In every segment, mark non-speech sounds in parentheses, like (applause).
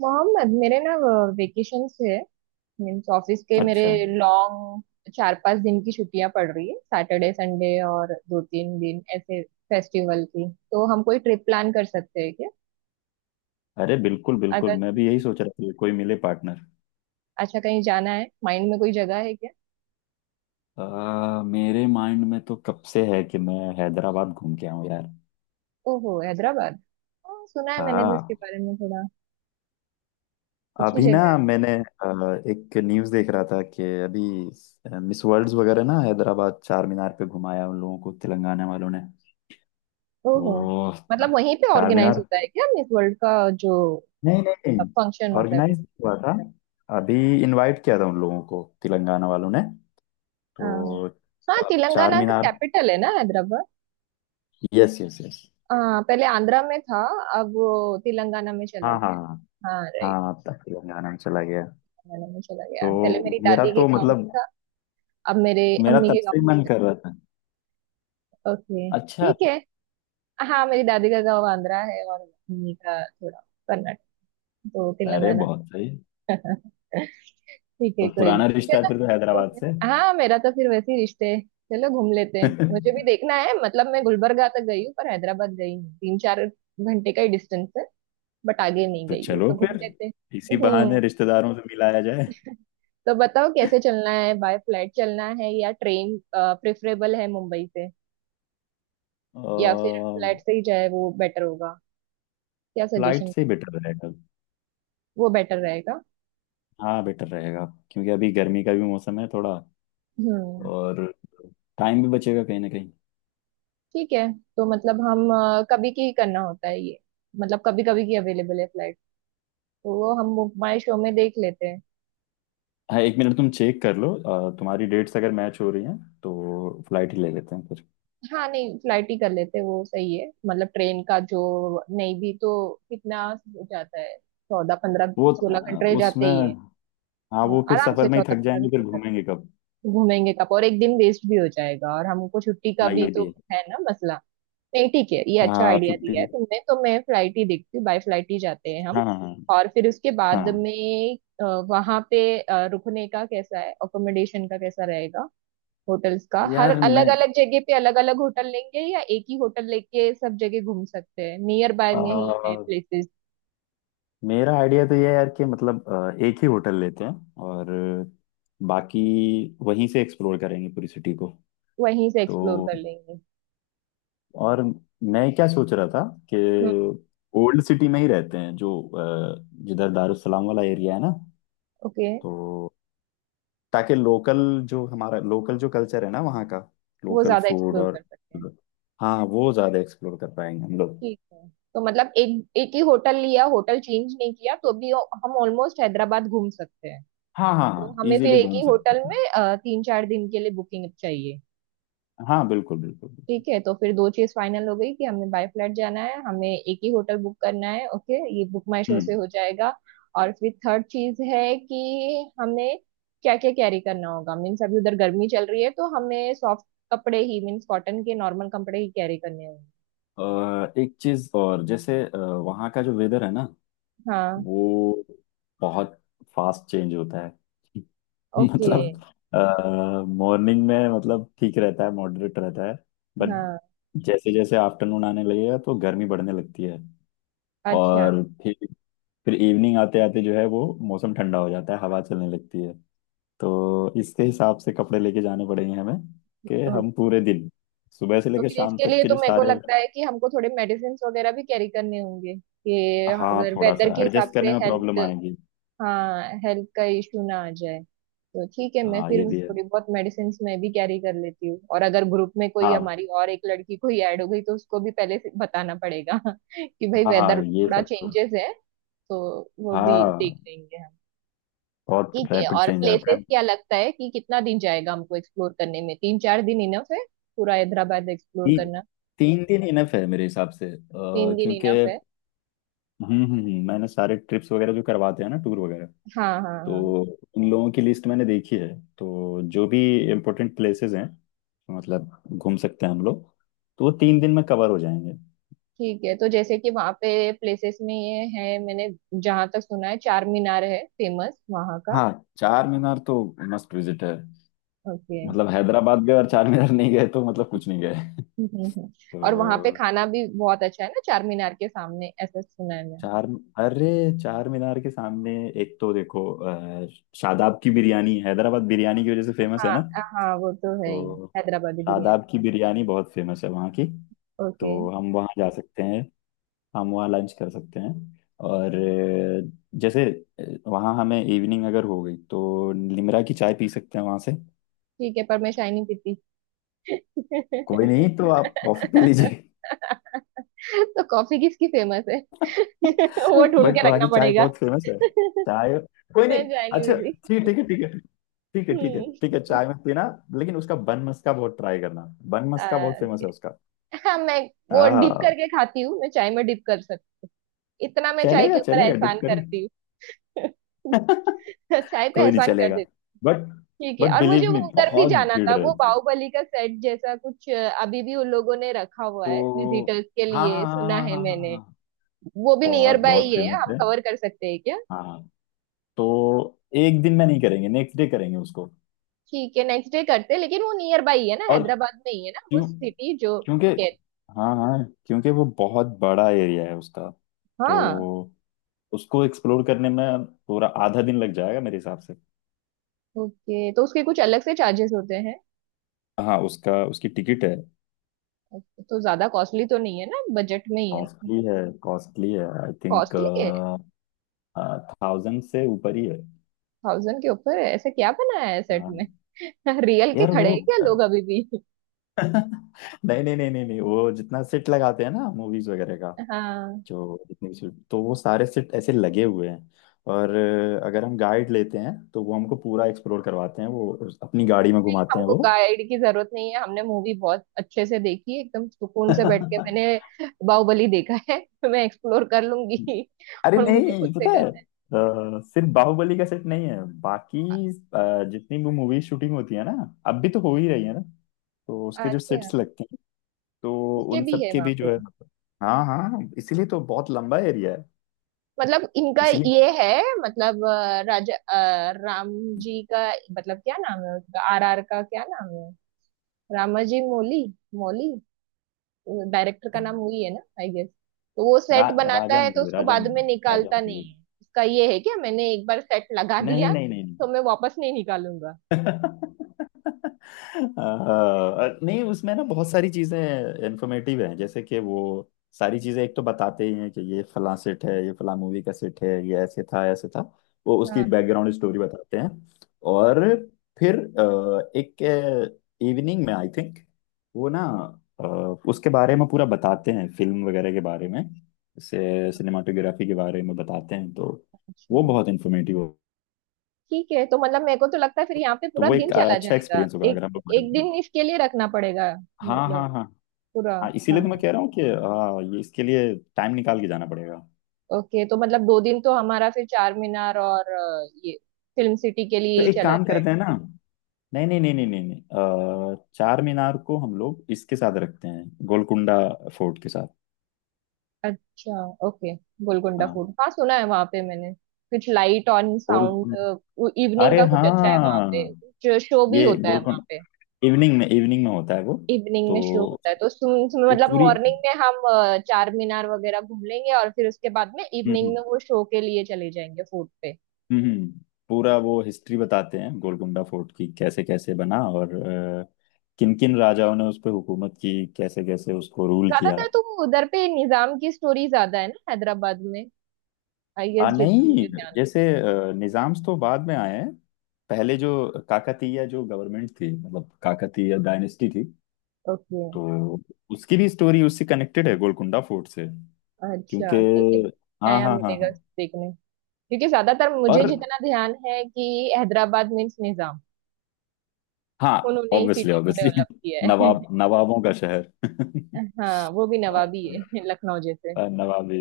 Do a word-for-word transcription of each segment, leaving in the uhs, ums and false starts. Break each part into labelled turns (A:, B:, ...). A: मोहम्मद, मेरे ना वेकेशन है। मीन्स ऑफिस के मेरे
B: अच्छा।
A: लॉन्ग चार पांच दिन की छुट्टियां पड़ रही है, सैटरडे संडे और दो तीन दिन ऐसे फेस्टिवल की। तो हम कोई ट्रिप प्लान कर सकते हैं क्या।
B: अरे बिल्कुल बिल्कुल,
A: अगर
B: मैं
A: तुम
B: भी यही सोच रहा था कि कोई मिले पार्टनर।
A: अच्छा, कहीं जाना है माइंड में, कोई जगह है क्या।
B: आ, मेरे माइंड में तो कब से है कि मैं हैदराबाद घूम के आऊं यार।
A: ओहो, हैदराबाद। हाँ, सुना है मैंने भी उसके
B: हाँ।
A: बारे में थोड़ा। अच्छी
B: अभी ना
A: जगह है।
B: मैंने आ, एक न्यूज़ देख रहा था कि अभी मिस वर्ल्ड्स वगैरह ना, हैदराबाद चार मीनार पे घुमाया उन लोगों को तेलंगाना वालों ने।
A: ओहो।
B: तो
A: मतलब वहीं पे
B: चार
A: ऑर्गेनाइज
B: मीनार।
A: होता है क्या मिस वर्ल्ड का, जो
B: नहीं, नहीं, नहीं,
A: फंक्शन होता है कुछ।
B: ऑर्गेनाइज हुआ था अभी। इनवाइट किया था उन लोगों को तेलंगाना वालों ने,
A: हाँ।
B: तो
A: हाँ,
B: चार चार
A: तेलंगाना का
B: मीनार।
A: कैपिटल है ना हैदराबाद।
B: Yes, yes, yes.
A: हाँ, पहले आंध्रा में था, अब वो तेलंगाना में चला
B: हाँ, हाँ, हाँ।
A: गया। हाँ, राइट,
B: हाँ, तब तेलंगाना में चला गया।
A: तेलंगाना में चला गया। पहले
B: तो
A: मेरी
B: मेरा
A: दादी के
B: तो
A: गांव में
B: मतलब,
A: था, अब मेरे
B: मेरा
A: अम्मी
B: तब
A: के
B: से
A: गांव
B: ही
A: में
B: मन
A: चला।
B: कर रहा था।
A: ओके,
B: अच्छा।
A: ठीक है। हाँ, मेरी दादी का गांव आंध्रा है और अम्मी का थोड़ा कर्नाटक, तो
B: अरे
A: तेलंगाना।
B: बहुत सही।
A: (laughs) ठीक है,
B: तो
A: कोई नहीं।
B: पुराना रिश्ता है फिर तो
A: चलो
B: हैदराबाद
A: घूमने।
B: से।
A: हाँ, मेरा तो फिर वैसे ही रिश्ते है। चलो, घूम लेते हैं, मुझे भी
B: (laughs)
A: देखना है। मतलब मैं गुलबर्गा तक गई हूँ पर हैदराबाद गई हूँ, तीन चार घंटे का ही डिस्टेंस है। बट आगे नहीं
B: तो
A: गई हूँ,
B: चलो
A: तो घूम
B: फिर,
A: लेते हैं।
B: इसी
A: हम्म।
B: बहाने रिश्तेदारों से मिलाया जाए।
A: तो बताओ कैसे चलना है, बाय फ्लाइट चलना है या ट्रेन प्रेफरेबल है मुंबई से, या फिर
B: और
A: फ्लाइट से ही जाए वो बेटर होगा। क्या
B: फ्लाइट
A: सजेशन।
B: से बेटर रहेगा।
A: वो बेटर रहेगा।
B: हाँ, बेटर रहेगा। क्योंकि अभी गर्मी का भी मौसम है थोड़ा,
A: हम्म,
B: और टाइम भी बचेगा कहीं ना कहीं।
A: ठीक है। तो मतलब हम अ, कभी की करना होता है ये, मतलब कभी कभी की अवेलेबल है फ्लाइट। तो वो हम माई शो में देख लेते हैं।
B: हाँ, एक मिनट तुम चेक कर लो, अ, तुम्हारी डेट्स अगर मैच हो रही हैं तो फ्लाइट ही ले लेते हैं फिर।
A: हाँ, नहीं, फ्लाइट ही कर लेते हैं वो सही है। मतलब ट्रेन का जो नहीं भी तो कितना हो जाता है, चौदह पंद्रह
B: वो
A: सोलह
B: अ,
A: घंटे जाते
B: उसमें,
A: ही है।
B: हाँ,
A: हाँ,
B: वो फिर
A: आराम से
B: सफर में ही
A: चौदह
B: थक
A: पंद्रह
B: जाएंगे, फिर
A: घंटे
B: घूमेंगे कब?
A: घूमेंगे कब, और एक दिन वेस्ट भी हो जाएगा, और हमको छुट्टी का
B: हाँ,
A: भी
B: ये
A: तो
B: भी है।
A: है ना मसला। नहीं, ठीक है, ये अच्छा
B: हाँ,
A: आइडिया दिया
B: छुट्टी।
A: है तुमने। तो मैं फ्लाइट ही देखती हूँ, बाय फ्लाइट ही जाते हैं हम।
B: हाँ, हाँ, हाँ,
A: और फिर उसके बाद
B: हाँ।
A: में वहां पे अ, रुकने का कैसा है, अकोमोडेशन का कैसा रहेगा। होटल्स का, हर
B: यार
A: अलग
B: मैं
A: अलग जगह पे अलग अलग होटल लेंगे या एक ही होटल लेके सब जगह घूम सकते हैं। नियर बाय
B: अ,
A: में ही है प्लेसेस।
B: मेरा आइडिया तो ये है यार, कि मतलब अ, एक ही होटल लेते हैं और बाकी वहीं से एक्सप्लोर करेंगे पूरी सिटी को।
A: वहीं से एक्सप्लोर
B: तो,
A: कर लेंगे।
B: और मैं क्या सोच रहा था
A: हम्म।
B: कि ओल्ड सिटी में ही रहते हैं, जो अ, जिधर दारुसलाम वाला एरिया है ना।
A: ओके।
B: तो, ताकि लोकल जो हमारा लोकल जो कल्चर है ना वहाँ का,
A: वो
B: लोकल
A: ज्यादा
B: फूड
A: एक्सप्लोर
B: और,
A: कर सकते हैं।
B: हाँ, वो ज्यादा एक्सप्लोर कर पाएंगे हम लोग।
A: ठीक है, तो मतलब एक एक ही होटल लिया, होटल चेंज नहीं किया तो भी हम ऑलमोस्ट हैदराबाद घूम सकते हैं।
B: हाँ, हाँ,
A: तो
B: हाँ,
A: हमें फिर
B: इजीली
A: एक
B: घूम
A: ही
B: सकते
A: होटल
B: हैं।
A: में अ, तीन चार दिन के लिए बुकिंग चाहिए।
B: हाँ, बिल्कुल बिल्कुल बिल्कुल।
A: ठीक है, तो फिर दो चीज फाइनल हो गई कि हमें बाय फ्लाइट जाना है, हमें एक ही होटल बुक करना है। ओके, ये बुक माई शो
B: हम्म।
A: से हो जाएगा। और फिर थर्ड चीज है कि हमें क्या क्या कैरी करना होगा। मीन्स अभी उधर गर्मी चल रही है, तो हमें सॉफ्ट कपड़े ही, मीन्स कॉटन के नॉर्मल कपड़े ही कैरी करने होंगे।
B: अ, एक चीज और, जैसे अ, वहाँ का जो वेदर है ना,
A: हाँ।
B: वो बहुत फास्ट चेंज होता है। (laughs)
A: ओके।
B: मतलब मॉर्निंग में मतलब ठीक रहता है, मॉडरेट रहता है। बट
A: हाँ,
B: जैसे जैसे आफ्टरनून आने लगेगा तो गर्मी बढ़ने लगती है,
A: अच्छा।
B: और फिर फिर इवनिंग आते आते जो है वो मौसम ठंडा हो जाता है, हवा चलने लगती है। तो इसके हिसाब से कपड़े लेके जाने पड़ेंगे हमें, कि
A: अ,
B: हम पूरे दिन सुबह से
A: तो
B: लेकर
A: फिर
B: शाम
A: इसके
B: तक
A: लिए
B: के
A: तो
B: जो
A: मेरे को
B: सारे।
A: लगता है कि हमको थोड़े मेडिसिन वगैरह भी कैरी करने होंगे कि
B: हाँ,
A: अगर
B: थोड़ा
A: वेदर
B: सा
A: के हिसाब
B: एडजस्ट
A: से
B: करने में
A: हेल्थ।
B: प्रॉब्लम आएगी।
A: हाँ, हेल्थ का इश्यू ना आ जाए। तो ठीक है, मैं
B: हाँ,
A: फिर
B: ये भी है।
A: थोड़ी बहुत मेडिसिन मैं भी कैरी कर लेती हूँ, और अगर ग्रुप में कोई,
B: हाँ,
A: हमारी और एक लड़की कोई ऐड हो गई, तो उसको भी पहले से बताना पड़ेगा। (laughs) कि भाई
B: हाँ,
A: वेदर
B: हाँ, ये
A: थोड़ा
B: सब तो।
A: चेंजेस है। तो वो भी
B: हाँ,
A: देख लेंगे हम।
B: बहुत
A: ठीक है।
B: रैपिड
A: और
B: चेंज आता
A: प्लेसेस
B: है।
A: क्या लगता है कि कितना दिन जाएगा हमको एक्सप्लोर करने में, तीन चार दिन इनफ है पूरा हैदराबाद एक्सप्लोर
B: ती,
A: करना।
B: तीन दिन इनफ है मेरे हिसाब से, अ,
A: तीन दिन
B: क्योंकि
A: इनफ है।
B: हम्म हम्म हम्म, मैंने सारे ट्रिप्स वगैरह जो करवाते हैं ना टूर वगैरह,
A: हाँ हाँ
B: तो
A: हाँ।
B: उन लोगों की लिस्ट मैंने देखी है। तो जो भी इम्पोर्टेंट प्लेसेस हैं मतलब घूम सकते हैं हम लोग, तो वो तीन दिन में कवर हो जाएंगे।
A: ठीक है, तो जैसे कि वहाँ पे प्लेसेस में ये है, मैंने जहाँ तक सुना है चार मीनार है फेमस वहाँ का।
B: हाँ, चार मीनार तो मस्ट विजिट है।
A: ओके।
B: मतलब हैदराबाद गए और चार मीनार नहीं गए तो मतलब कुछ नहीं गए।
A: हम्म हम्म, हम्म। और वहाँ पे
B: तो
A: खाना भी बहुत अच्छा है ना चार मीनार के सामने, ऐसा सुना है मैंने।
B: चार, अरे चार मीनार के सामने एक तो देखो, अ, शादाब की बिरयानी हैदराबाद बिरयानी की वजह से फेमस है
A: हाँ।
B: ना।
A: हाँ, वो तो है ही,
B: तो
A: हैदराबादी बिरयानी।
B: शादाब की बिरयानी बहुत फेमस है वहाँ की।
A: ओके।
B: तो हम वहाँ जा सकते हैं, हम वहाँ लंच कर सकते हैं। और अ, जैसे अ, वहाँ हमें इवनिंग अगर हो गई तो निमरा की चाय पी सकते हैं वहाँ से।
A: ठीक है, पर मैं चाय नहीं पीती।
B: कोई नहीं, तो आप
A: (laughs)
B: कॉफ़ी पी लीजिए।
A: तो कॉफी किसकी फेमस है।
B: (laughs)
A: (laughs) वो ढूंढ
B: बट
A: के
B: वहाँ
A: रखना
B: की चाय
A: पड़ेगा।
B: बहुत फेमस है।
A: (laughs) मैं
B: चाय। कोई नहीं।
A: चाय नहीं
B: अच्छा।
A: पीती।
B: ठीक ठीक है, ठीक है। ठीक है, ठीक है, ठीक है,
A: हम्म।
B: चाय में पीना। लेकिन उसका बन मस्का बहुत ट्राई करना, बन
A: (laughs)
B: मस्का
A: आ,
B: बहुत फेमस है उसका।
A: हाँ, मैं वो डिप
B: हाँ,
A: करके खाती हूँ, मैं चाय में डिप कर सकती, इतना मैं चाय
B: चलेगा
A: के ऊपर
B: चलेगा
A: एहसान
B: डिप।
A: करती हूँ।
B: (laughs)
A: (laughs) चाय पे
B: कोई नहीं,
A: एहसान कर
B: चलेगा।
A: देती
B: बट
A: हूँ। ठीक है।
B: बट
A: और मुझे
B: बिलीव मी
A: वो उधर भी
B: बहुत
A: जाना
B: भीड़
A: था, वो
B: रहती है।
A: बाहुबली का सेट जैसा कुछ अ, अभी भी उन लोगों ने रखा हुआ है
B: तो।
A: विजिटर्स के
B: हाँ,
A: लिए,
B: हाँ,
A: सुना
B: हाँ, हाँ,
A: है
B: हाँ, हाँ,
A: मैंने।
B: हाँ,
A: वो भी नियर
B: बहुत
A: बाय
B: बहुत
A: ही है,
B: फेमस
A: हम
B: है।
A: कवर कर सकते हैं क्या।
B: हाँ, हाँ। तो एक दिन में नहीं करेंगे, नेक्स्ट डे करेंगे उसको।
A: ठीक है, नेक्स्ट डे करते हैं, लेकिन वो नियर बाय ही है ना,
B: और
A: हैदराबाद में ही है ना वो
B: क्यों?
A: सिटी जो
B: क्योंकि,
A: कहते।
B: हाँ, हाँ, क्योंकि वो बहुत बड़ा एरिया है उसका।
A: हाँ।
B: तो उसको एक्सप्लोर करने में पूरा आधा दिन लग जाएगा मेरे हिसाब से।
A: ओके, तो उसके कुछ अलग से चार्जेस होते हैं।
B: हाँ, उसका उसकी टिकट है।
A: Okay, तो ज्यादा कॉस्टली तो नहीं है ना, बजट में ही है।
B: कॉस्टली है, कॉस्टली है आई थिंक,
A: कॉस्टली है।
B: थाउजेंड से ऊपर ही है।
A: थाउजेंड के ऊपर है, ऐसा क्या बना है सेट में।
B: हाँ।
A: (laughs) रियल के
B: यार वो,
A: खड़े हैं क्या लोग अभी भी।
B: नहीं, नहीं, नहीं, नहीं, नहीं, वो जितना सेट लगाते हैं ना मूवीज वगैरह का,
A: हाँ।
B: जो जितने भी सेट, तो वो सारे सेट ऐसे लगे हुए हैं। और अ, अगर हम गाइड लेते हैं तो वो हमको पूरा एक्सप्लोर करवाते हैं, वो उस- अपनी गाड़ी में घुमाते हैं
A: हमको
B: वो।
A: गाइड की जरूरत नहीं है, हमने मूवी बहुत अच्छे से देखी है, एकदम सुकून से बैठ के मैंने
B: (laughs)
A: बाहुबली देखा है। (laughs) तो मैं एक्सप्लोर कर लूंगी।
B: अरे
A: और मुझे खुद
B: नहीं,
A: से
B: पता है,
A: करना
B: अ, सिर्फ बाहुबली का सेट नहीं है बाकी अ, जितनी भी मूवी शूटिंग होती है ना, अब भी तो हो ही रही है ना, तो
A: है।
B: उसके जो
A: अच्छा।
B: सेट्स लगते हैं, तो
A: उसके
B: उन
A: भी
B: सब
A: है
B: के
A: वहां
B: भी जो
A: पे।
B: है। हाँ, हाँ, हाँ, इसीलिए तो बहुत लंबा एरिया है।
A: मतलब इनका
B: इसीलिए।
A: ये है, मतलब अ, राजा अ, राम जी का, मतलब क्या नाम है उसका, आर आर का क्या नाम है, रामाजी मोली, मोली डायरेक्टर का नाम वही है ना, आई गेस। तो वो
B: रा,
A: सेट बनाता है तो
B: राजामौली,
A: उसको बाद में
B: राजामौली,
A: निकालता
B: राजामौली।
A: नहीं है, उसका ये है क्या, मैंने एक बार सेट लगा
B: नहीं,
A: दिया
B: नहीं, नहीं, नहीं।
A: तो मैं वापस नहीं निकालूंगा।
B: (laughs) अ, नहीं, उसमें ना बहुत सारी चीजें इन्फॉर्मेटिव हैं, जैसे कि वो सारी चीजें एक तो बताते ही हैं कि ये फलां सेट है, ये फलां मूवी का सेट है, ये ऐसे था, ऐसे था। वो
A: हाँ,
B: उसकी बैकग्राउंड स्टोरी बताते हैं। और फिर अ, एक इवनिंग में आई थिंक वो ना अ, उसके बारे में पूरा बताते हैं, फिल्म वगैरह के बारे में से सिनेमाटोग्राफी के बारे में बताते हैं, तो
A: अच्छा।
B: वो बहुत इन्फॉर्मेटिव हो।
A: ठीक है। तो मतलब मेरे को तो लगता है फिर यहाँ पे
B: तो
A: पूरा
B: वो
A: दिन
B: एक अ,
A: चला
B: अच्छा
A: जाएगा,
B: एक्सपीरियंस होगा
A: एक,
B: अगर हम लोग।
A: एक दिन इसके लिए रखना पड़ेगा,
B: हाँ,
A: मतलब
B: हाँ, हाँ,
A: पूरा।
B: हाँ, इसीलिए तो मैं
A: हमें।
B: कह रहा हूँ कि हाँ, ये इसके लिए टाइम निकाल के जाना पड़ेगा।
A: ओके, तो मतलब दो दिन तो हमारा फिर चार मीनार और अ, ये फिल्म सिटी के लिए
B: तो
A: ही
B: एक
A: चला
B: काम करते
A: जाएगा।
B: हैं ना। नहीं, नहीं, नहीं, नहीं, नहीं, नहीं, अ, चार मीनार को हम लोग इसके साथ रखते हैं गोलकुंडा फोर्ट के साथ।
A: अच्छा, ओके। गोलकुंडा
B: हाँ,
A: फूड, हाँ, सुना है वहां पे मैंने, कुछ light on sound,
B: Golconda.
A: Evening
B: अरे
A: का कुछ अच्छा है वहां पे,
B: हाँ,
A: जो शो भी
B: ये
A: होता है वहां पे।
B: गोलकुंडा इवनिंग में इवनिंग में होता है वो।
A: इवनिंग
B: तो
A: में शो होता है। तो सुन, सुन,
B: वो
A: मतलब
B: पूरी
A: मॉर्निंग में हम अ, चार मीनार वगैरह घूम लेंगे, और फिर उसके बाद में
B: हम्म
A: इवनिंग में
B: हम्म
A: वो शो के लिए चले जाएंगे फूड पे।
B: हम्म, हम्म, पूरा वो हिस्ट्री बताते हैं गोलकुंडा फोर्ट की, कैसे कैसे बना और किन किन राजाओं ने उस पर हुकूमत की, कैसे कैसे उसको रूल किया।
A: ज्यादातर तो उधर पे निजाम की स्टोरी ज्यादा है ना हैदराबाद में, आई
B: आ,
A: गेस, जितना
B: नहीं,
A: मुझे ध्यान
B: जैसे अ, निज़ाम्स तो बाद में आए हैं। पहले जो काकतीय जो गवर्नमेंट थी, मतलब काकतीय डायनेस्टी थी,
A: है। ओके।
B: तो उसकी भी स्टोरी उससे कनेक्टेड है गोलकुंडा फोर्ट से। क्योंकि,
A: अच्छा, ठीक है।
B: हाँ,
A: नया
B: हाँ, हाँ,
A: मिलेगा
B: हाँ,
A: देखने। क्योंकि ज्यादातर मुझे
B: और,
A: जितना ध्यान है कि हैदराबाद मीन्स निजाम,
B: हाँ,
A: उन्होंने इस
B: ऑब्वियसली
A: सिटी को
B: ऑब्वियसली।
A: डेवलप किया
B: (laughs)
A: है।
B: नवाब नवाबों का शहर।
A: (laughs) हाँ,
B: (laughs)
A: वो भी
B: अ,
A: नवाबी है। (laughs) लखनऊ जैसे।
B: अ, नवाबी।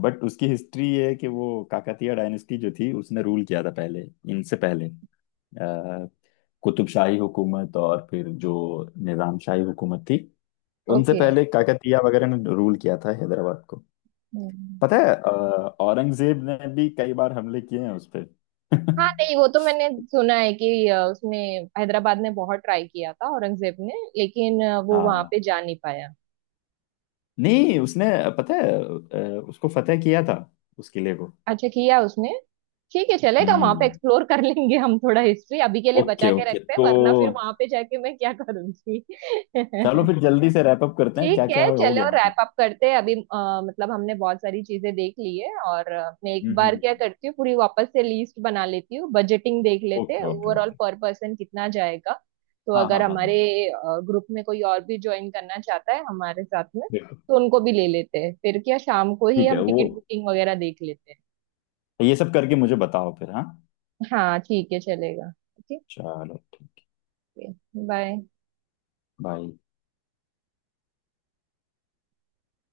B: बट उसकी हिस्ट्री ये है कि वो काकतीय डायनेस्टी जो थी उसने रूल किया था पहले। इनसे पहले अ, कुतुबशाही हुकूमत और फिर जो निजामशाही हुकूमत थी, उनसे
A: ओके।
B: पहले काकतीय वगैरह ने रूल किया था हैदराबाद को।
A: हम्म।
B: पता है, अ, औरंगजेब ने भी कई बार हमले किए हैं उस पे।
A: हाँ,
B: (laughs)
A: नहीं, वो तो मैंने सुना है कि अ, उसने हैदराबाद में बहुत ट्राई किया था औरंगजेब ने, लेकिन अ, वो वहां
B: हाँ
A: पे जा नहीं पाया।
B: नहीं, उसने, पता है, अ, उसको फतेह किया था उस किले को।
A: अच्छा किया उसने। ठीक है, चलेगा, वहां पे
B: हम्म।
A: एक्सप्लोर कर लेंगे हम। थोड़ा हिस्ट्री अभी के लिए बचा
B: ओके,
A: के
B: ओके,
A: रखते हैं,
B: तो
A: वरना फिर वहां पे जाके मैं क्या करूंगी।
B: चलो
A: (laughs)
B: फिर जल्दी से रैप अप करते हैं,
A: ठीक
B: क्या क्या
A: है,
B: हो
A: चलो
B: गया।
A: रैप अप करते हैं अभी। अ, मतलब हमने बहुत सारी चीजें देख ली है, और अ, मैं एक बार
B: हम्म।
A: क्या करती हूँ, पूरी वापस से लिस्ट बना लेती हूँ, बजटिंग देख लेते हैं
B: okay, okay,
A: overall
B: okay.
A: Per person कितना जाएगा। तो
B: हाँ,
A: अगर
B: हाँ, हाँ,
A: हमारे
B: हाँ,
A: ग्रुप में कोई और भी ज्वाइन करना चाहता है हमारे साथ में, तो उनको भी ले लेते हैं फिर, क्या शाम को ही
B: ठीक है
A: हम
B: वो,
A: टिकट बुकिंग वगैरह देख लेते हैं।
B: ये सब करके मुझे बताओ फिर, हाँ।
A: हाँ, ठीक है, चलेगा। ओके।
B: चलो ठीक है,
A: बाय।
B: बाय।